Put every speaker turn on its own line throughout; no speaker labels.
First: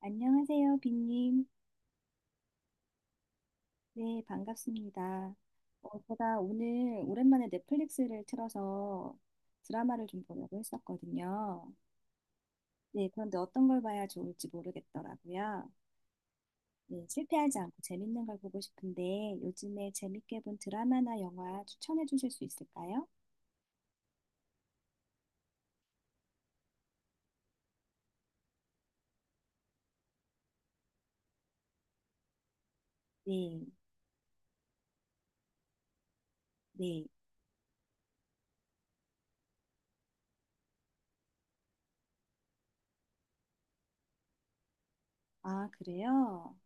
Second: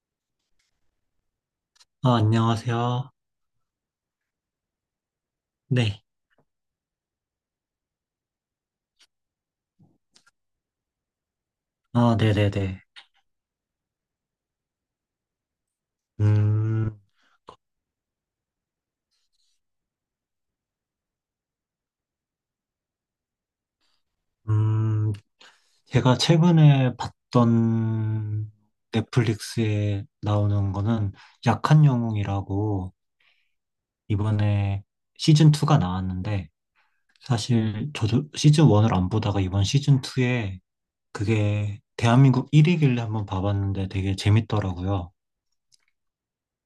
안녕하세요, 빈님.
아, 안녕하세요.
네, 반갑습니다.
네.
제가 오늘 오랜만에 넷플릭스를 틀어서 드라마를 좀 보려고 했었거든요.
아, 네네네.
네, 그런데 어떤 걸 봐야 좋을지 모르겠더라고요.
음,
네, 실패하지 않고 재밌는 걸 보고 싶은데 요즘에 재밌게 본 드라마나 영화 추천해 주실 수 있을까요?
음, 제가 최근에 봤던 넷플릭스에 나오는 거는 약한 영웅이라고
네,
이번에 시즌2가 나왔는데,
네.
사실 저도 시즌1을 안 보다가 이번 시즌2에 그게 대한민국 1위길래 한번 봐봤는데 되게 재밌더라고요.
아, 그래요?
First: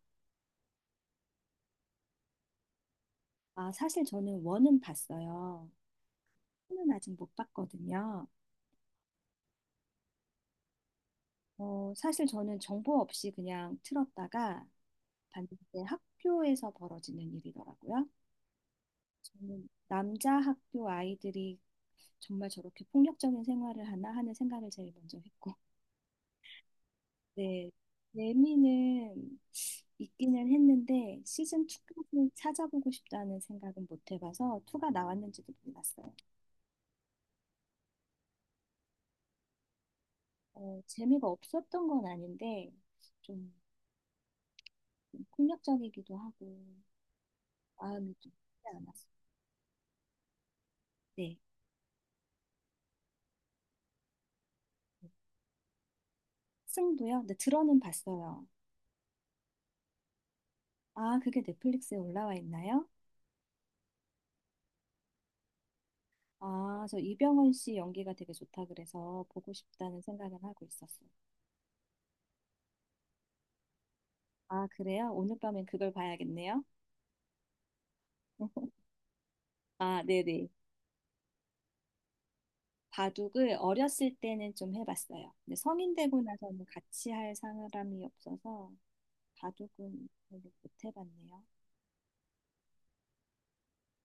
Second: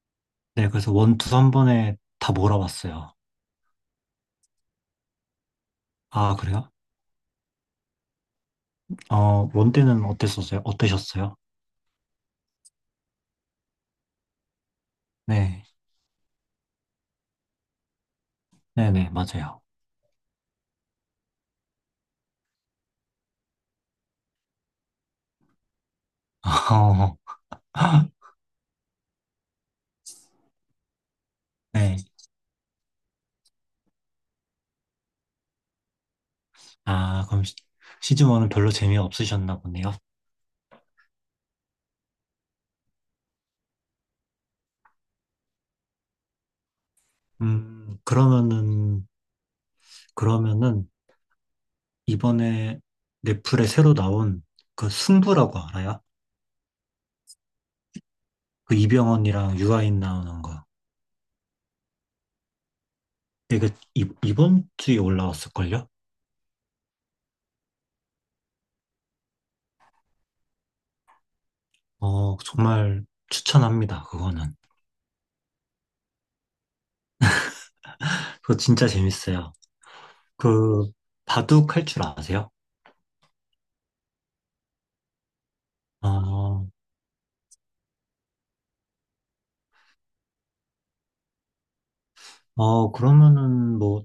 네, 그래서 원투한 번에 다 몰아봤어요.
아, 사실 저는 원은 봤어요.
아, 그래요?
투는 아직 못 봤거든요.
어, 원 때는 어땠었어요? 어떠셨어요?
사실 저는 정보 없이 그냥 틀었다가
네.
봤는데 학교에서 벌어지는 일이더라고요.
네네, 맞아요.
저는 남자 학교 아이들이 정말 저렇게 폭력적인 생활을 하나 하는 생각을 제일 먼저 했고, 네, 레미는 있기는 했는데 시즌
네.
2까지 찾아보고 싶다는 생각은 못 해봐서 2가 나왔는지도 몰랐어요.
아, 그럼 시즌 1은 별로 재미 없으셨나 보네요.
재미가 없었던 건 아닌데 좀 폭력적이기도 하고 마음이 좀 쉽지
그러면은,
않았어요.
그러면은,
네,
이번에 넷플에 새로 나온 그 승부라고 알아요?
승도요? 근데 들어는 봤어요.
그 이병헌이랑 유아인 나오는 거.
아, 그게 넷플릭스에 올라와 있나요?
이게 이번 주에 올라왔을걸요?
아, 저 이병헌 씨 연기가 되게 좋다 그래서 보고 싶다는 생각은 하고 있었어요.
어, 정말 추천합니다, 그거는.
아, 그래요? 오늘 밤엔 그걸 봐야겠네요.
그거 진짜 재밌어요.
아, 네네.
그, 바둑 할 줄 아세요?
바둑을 어렸을 때는 좀 해봤어요. 근데 성인 되고 나서는
아,
같이 할 사람이 없어서 바둑은 별로 못 해봤네요.
어, 그러면은 뭐,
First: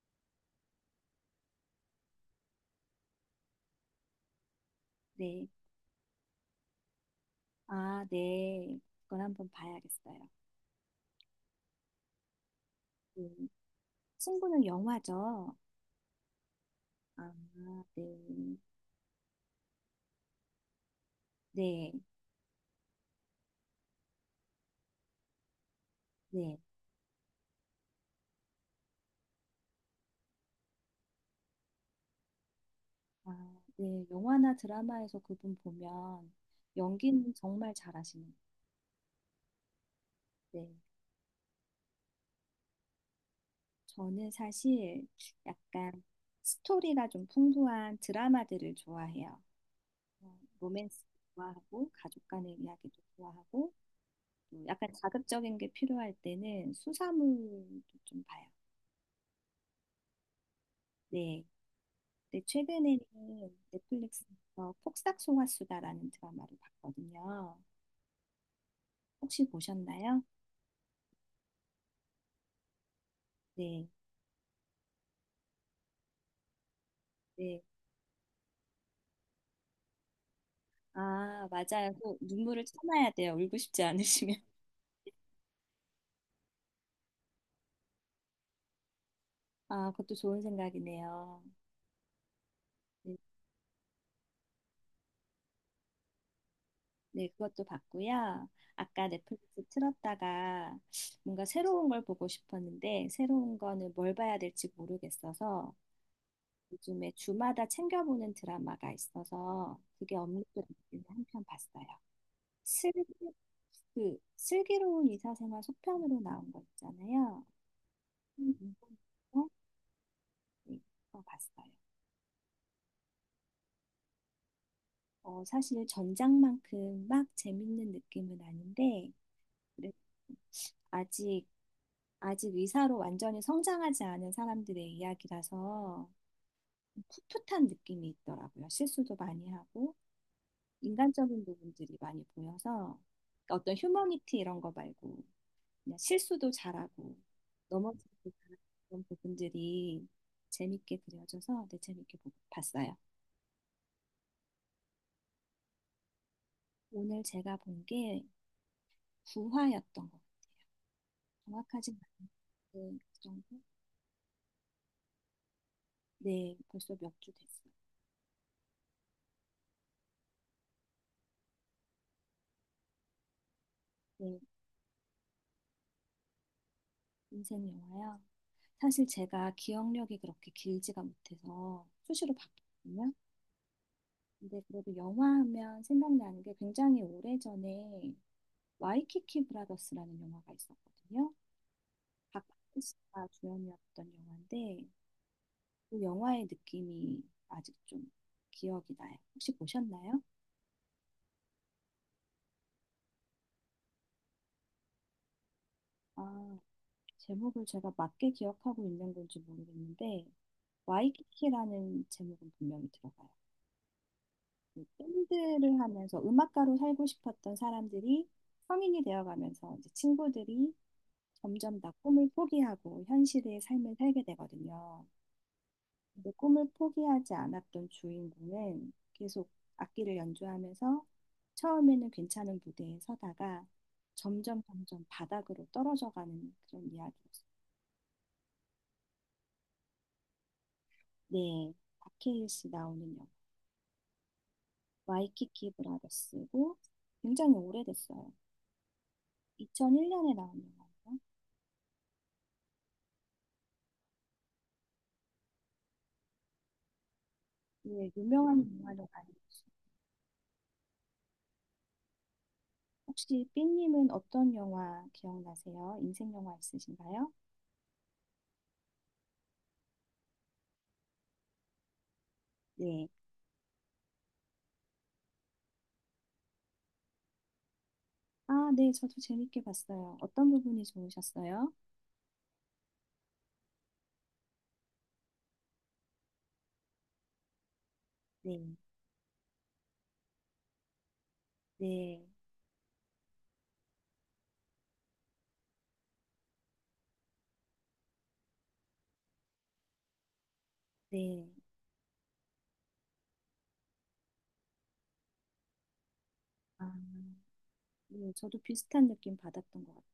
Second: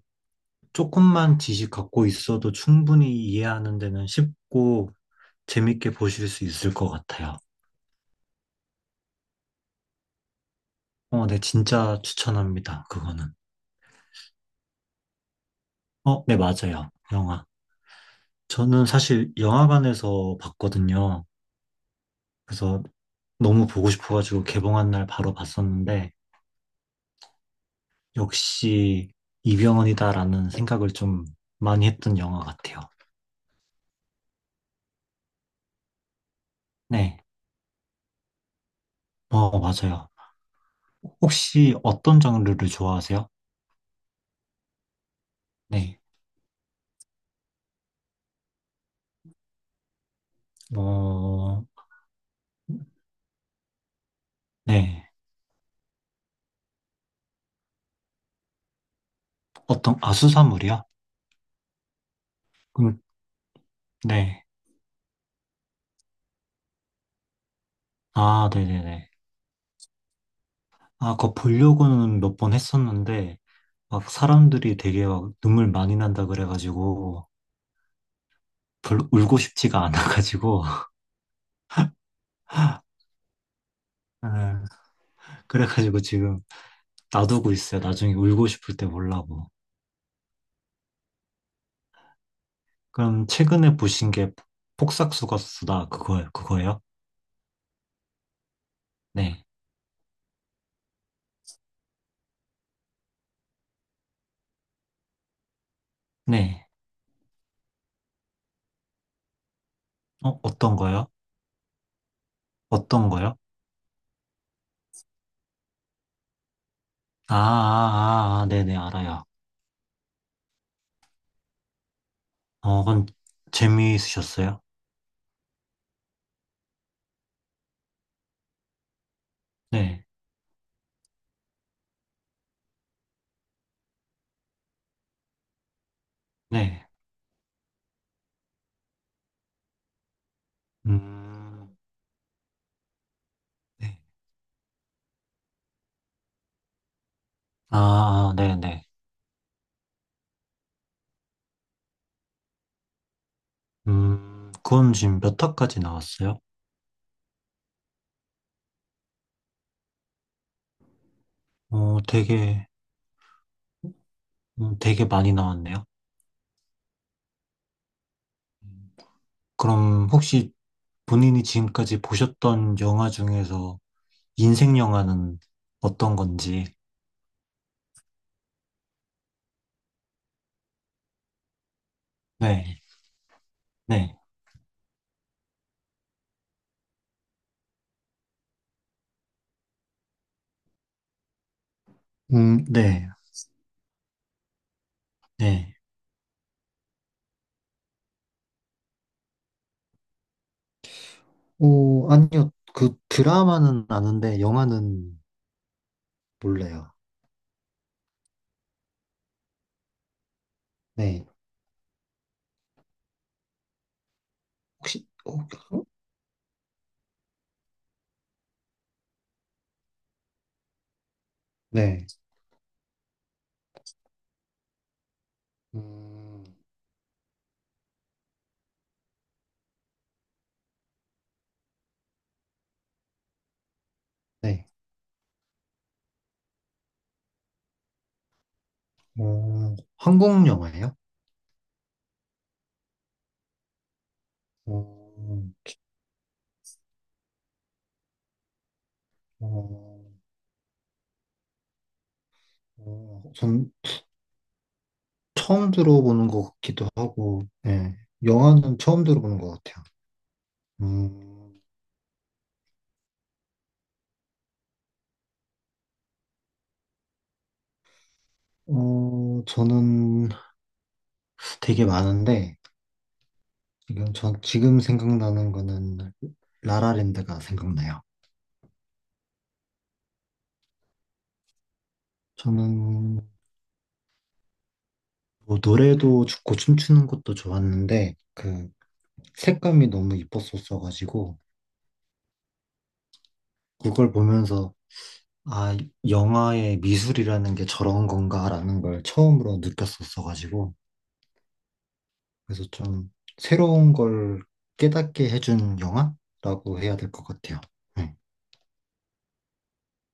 조금만 지식 갖고 있어도 충분히 이해하는 데는 쉽고
네.
재밌게 보실 수 있을 것 같아요.
아, 네. 그걸 한번 봐야겠어요.
어, 네, 진짜 추천합니다. 그거는.
음, 친구는 영화죠.
어, 네, 맞아요.
아,
영화.
네.
저는 사실 영화관에서 봤거든요.
네,
그래서 너무 보고 싶어가지고 개봉한 날 바로 봤었는데
네.
역시 이병헌이다라는 생각을 좀 많이 했던 영화 같아요.
아, 네, 영화나 드라마에서 그분 보면
네,
연기는 정말 잘하시는 것
어, 맞아요.
같아요. 네,
혹시 어떤 장르를 좋아하세요?
저는 사실
네,
약간 스토리가 좀 풍부한 드라마들을 좋아해요. 로맨스
어,
좋아하고 가족 간의 이야기도 좋아하고 또 약간
네.
자극적인 게 필요할 때는 수사물도 좀 봐요.
어떤, 아, 수사물이야?
네, 근데 최근에는
그럼, 네.
넷플릭스에서 폭삭 속았수다라는 드라마를 봤거든요.
아, 네네네.
혹시 보셨나요?
아, 그거 보려고는 몇 번 했었는데,
네,
막 사람들이 되게 막 눈물 많이 난다 그래가지고,
네.
별로 울고 싶지가 않아가지고,
아, 맞아요. 그 눈물을 참아야 돼요. 울고 싶지 않으시면.
아, 그래가지고 지금 놔두고 있어요. 나중에 울고 싶을 때 보려고.
아, 그것도 좋은 생각이네요. 네,
그럼 최근에 보신 게 폭삭속았수다, 그거예요?
네, 그것도 봤고요. 아까
네.
넷플릭스 틀었다가 뭔가 새로운 걸 보고 싶었는데 새로운 거는 뭘 봐야 될지 모르겠어서
네.
요즘에 주마다 챙겨보는 드라마가 있어서 그게
어,
없는 것
어떤
같은데
거요?
한편 봤어요. 슬,
어떤 거요?
그 슬기로운 의사생활 속편으로 나온 거
아, 아,
있잖아요.
아, 아,
음. 음.
네네, 알아요.
음. 네, 그거 봤어요.
어, 그건 재미있으셨어요?
사실 전작만큼 막 재밌는 느낌은 아닌데, 그래-
네.
아직, 아직 의사로 완전히 성장하지 않은 사람들의 이야기라서
네.
풋풋한 느낌이 있더라고요. 실수도 많이 하고, 인간적인
음,
부분들이 많이 보여서, 어떤
네.
휴머니티 이런 거 말고, 그냥 실수도 잘하고,
아,
넘어지기도
아,
잘하는
네네.
그런 부분들이 재밌게 그려져서 되게 재밌게 봤어요.
그건 지금 몇 화까지 나왔어요?
오늘 제가 본 게 구화였던 것 같아요. 정확하진
어,
않은데,
되게,
그 정도?
되게 많이 나왔네요.
네, 벌써 몇 주 됐어요.
음, 그럼 혹시 본인이 지금까지 보셨던 영화 중에서
네,
인생 영화는 어떤 건지?
인생 영화요. 사실 제가 기억력이 그렇게 길지가 못해서 수시로
네,
바뀌거든요.
네,
근데 그래도 영화 하면 생각나는 게 굉장히 오래전에 와이키키 브라더스라는 영화가 있었거든요. 박하스
네,
씨가 주연이었던 영화인데
네.
그 영화의 느낌이 아직 좀 기억이 나요. 혹시 보셨나요?
오, 아니요. 그 드라마는 아는데 영화는
아,
몰라요.
제목을 제가 맞게 기억하고 있는 건지 모르겠는데
네.
와이키키라는 제목은 분명히 들어가요.
혹시, 어,
밴드를 하면서 음악가로 살고 싶었던 사람들이 성인이 되어가면서 이제 친구들이 점점 다
네.
꿈을 포기하고 현실의 삶을 살게 되거든요. 근데
음,
꿈을 포기하지 않았던 주인공은 계속 악기를 연주하면서 처음에는 괜찮은 무대에 서다가 점점
네.
점점 바닥으로 떨어져가는 그런 이야기였어요.
어, 한국 영화예요?
네, 박해일 씨 나오는 영화
어,
와이키키 브라더스고 굉장히 오래됐어요.
어,
2001년에 나온 영화예요.
어, 전 처음 들어보는 것 같기도 하고, 예.
네, 유명한
영화는 처음
영화로 가는
들어보는 것
거죠.
같아요. 음,
혹시 삐님은 어떤 영화 기억나세요? 인생 영화 있으신가요?
어, 저는 되게 많은데,
네.
전 지금 생각나는 거는 라라랜드가 생각나요.
아, 네, 저도 재밌게 봤어요. 어떤 부분이 좋으셨어요?
저는 뭐 노래도 좋고 춤추는 것도 좋았는데,
네,
그 색감이 너무 이뻤었어가지고,
네,
그걸 보면서 아, 영화의 미술이라는 게 저런 건가라는 걸 처음으로 느꼈었어가지고,
네.
그래서 좀 새로운 걸 깨닫게 해준 영화라고
아,
해야 될 것 같아요. 네.
네, 저도 비슷한 느낌 받았던 것 같아요.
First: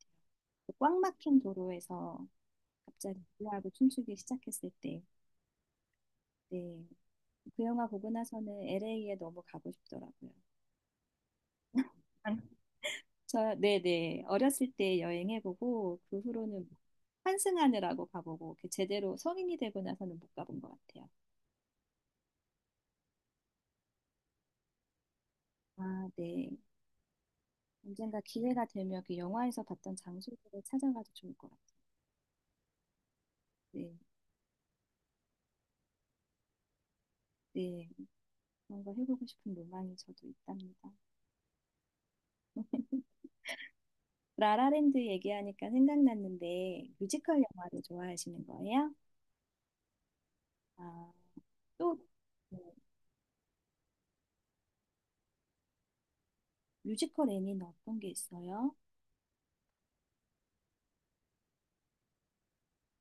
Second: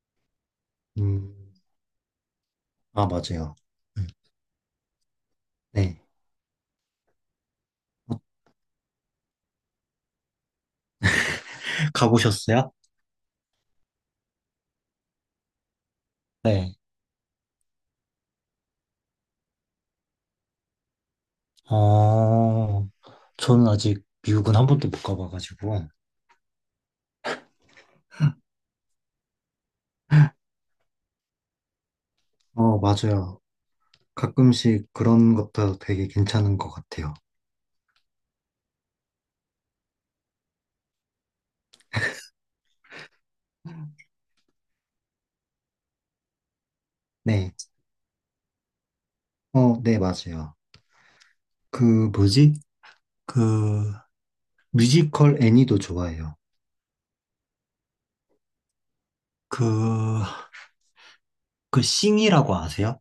그 꽉 막힌
음,
도로에서
아,
갑자기 노
맞아요.
래하고
음,
춤추기 시작했을 때,
네.
네, 그 영화 보고 나서는 LA에 너무 가고 싶더라고요.
가보셨어요?
저, 네네. 어렸을 때 여행해보고, 그 후로는
네.
환승하느라고 가보고, 이렇게 제대로 성인이 되고 나서는 못 가본 것 같아요.
어, 저는 아직 미국은 한 번도 못 가봐가지고,
아, 네. 언젠가 기회가 되면 그 영화에서 봤던 장소들을 찾아가도 좋을 것 같아요.
어, 맞아요.
네,
가끔씩 그런 것도 되게 괜찮은 것 같아요.
네. 그런 거 해보고 싶은 로망이 저도 있답니다. 라라랜드 얘기하니까 생각났는데, 뮤지컬
네.
영화를 좋아하시는 거예요?
어, 네, 맞아요.
아,
그,
또,
뭐지?
네.
그, 뮤지컬 애니도 좋아해요.
뮤지컬 애니는 어떤 게 있어요?
그, 그 싱이라고 아세요?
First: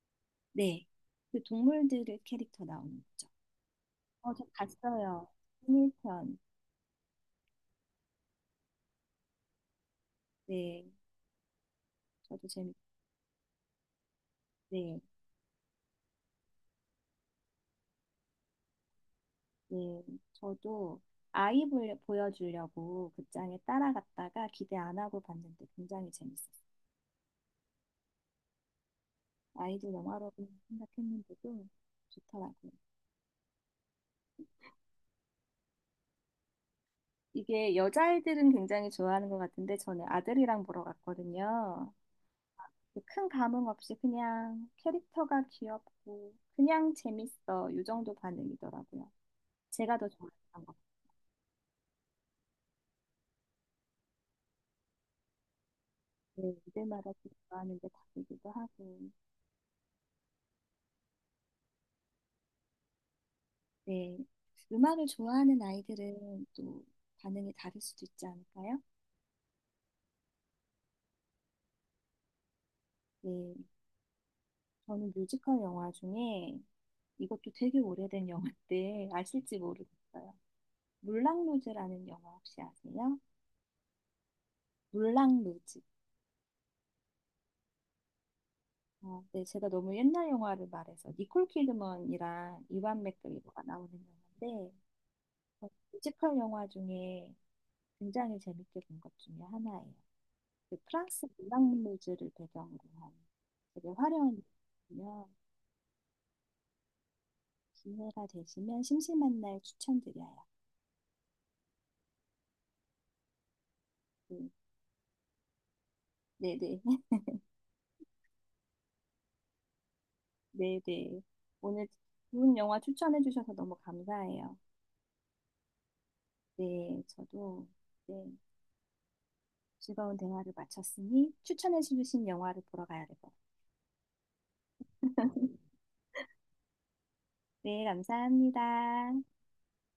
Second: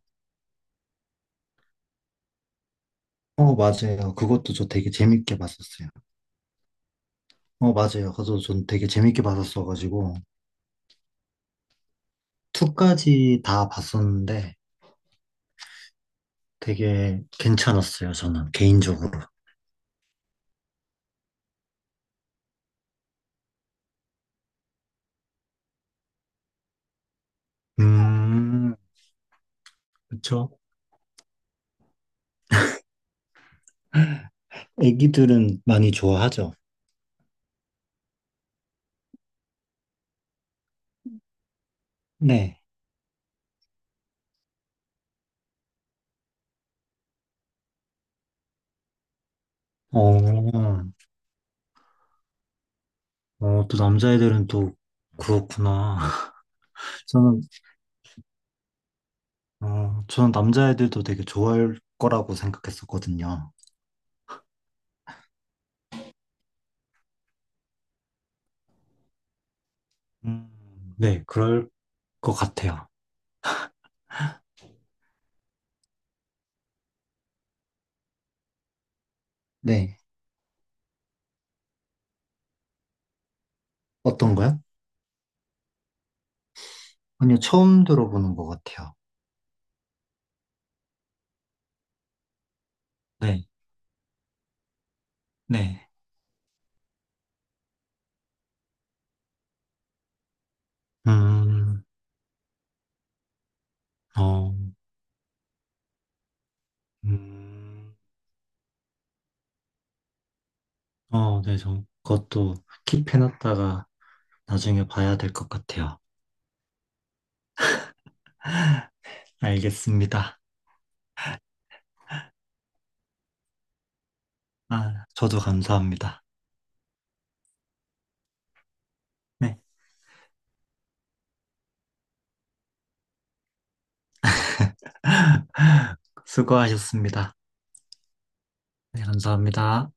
네. 그 동물들의 캐릭터 나오는 거죠.
어, 맞아요.
어, 저
그것도 저 되게
봤어요.
재밌게 봤었어요.
흥일편.
어, 맞아요. 그래서 전 되게 재밌게 봤었어가지고,
네, 저도 재밌,
2까지 다 봤었는데
네,
되게 괜찮았어요. 저는 개인적으로.
네. 저도 보여주려고 극장에 따라갔다가 기대 안 하고 봤는데 굉장히 재밌었어요.
음,
아이들 영화로
그쵸.
생각했는데도 좋더라고요.
애기들은 많이 좋아하죠.
이게 여자아이들은 굉장히 좋아하는 것 같은데 저는 아들이랑 보러 갔거든요.
네.
큰 감흥 없이 그냥 캐릭터가 귀엽고 그냥 재밌어. 이 정도 반응이더라고요. 제가 더
어,
좋아했던 것
어, 또 남자애들은 또 그렇구나.
네, 무대마다 또
저는,
좋아하는 게 다르기도 하고,
어, 저는 남자애들도 되게 좋아할 거라고 생각했었거든요.
네, 음악을 좋아하는 아이들은 또 반응이 다를 수도 있지 않을까요?
음, 네, 그럴 것 같아요.
네, 저는 뮤지컬 영화 중에 이것도 되게 오래된 영화인데 아실지
네.
모르겠어요. 물랑루즈라는 영화 혹시 아세요?
어떤 거요?
물랑루즈.
아니요, 처음 들어보는 것 같아요.
네, 제가 너무 옛날 영화를 말해서 니콜 키드먼이랑 이완
네,
맥그리거가 나오는 영화인데
네.
뮤지컬 영화 중에 굉장히 재밌게 본 것 중에 하나예요. 그 프랑스 문학
음,
무즈를 배경으로 한 되게 화려한
어,
거요.
음,
기회가 되시면 심심한 날 추천드려요.
어, 네, 저 그것도 킵해놨다가
음,
나중에 봐야 될 것 같아요.
네네.
알겠습니다.
네네. 오늘 좋은 영화 추천해 주셔서 너무 감사해요.
아, 저도 감사합니다.
네, 저도 네,
네,
즐거운 대화를 마쳤으니 추천해 주신 영화를 보러 가야 될 것 같아요.
수고하셨습니다.
네,
네,
감사합니다.
감사합니다.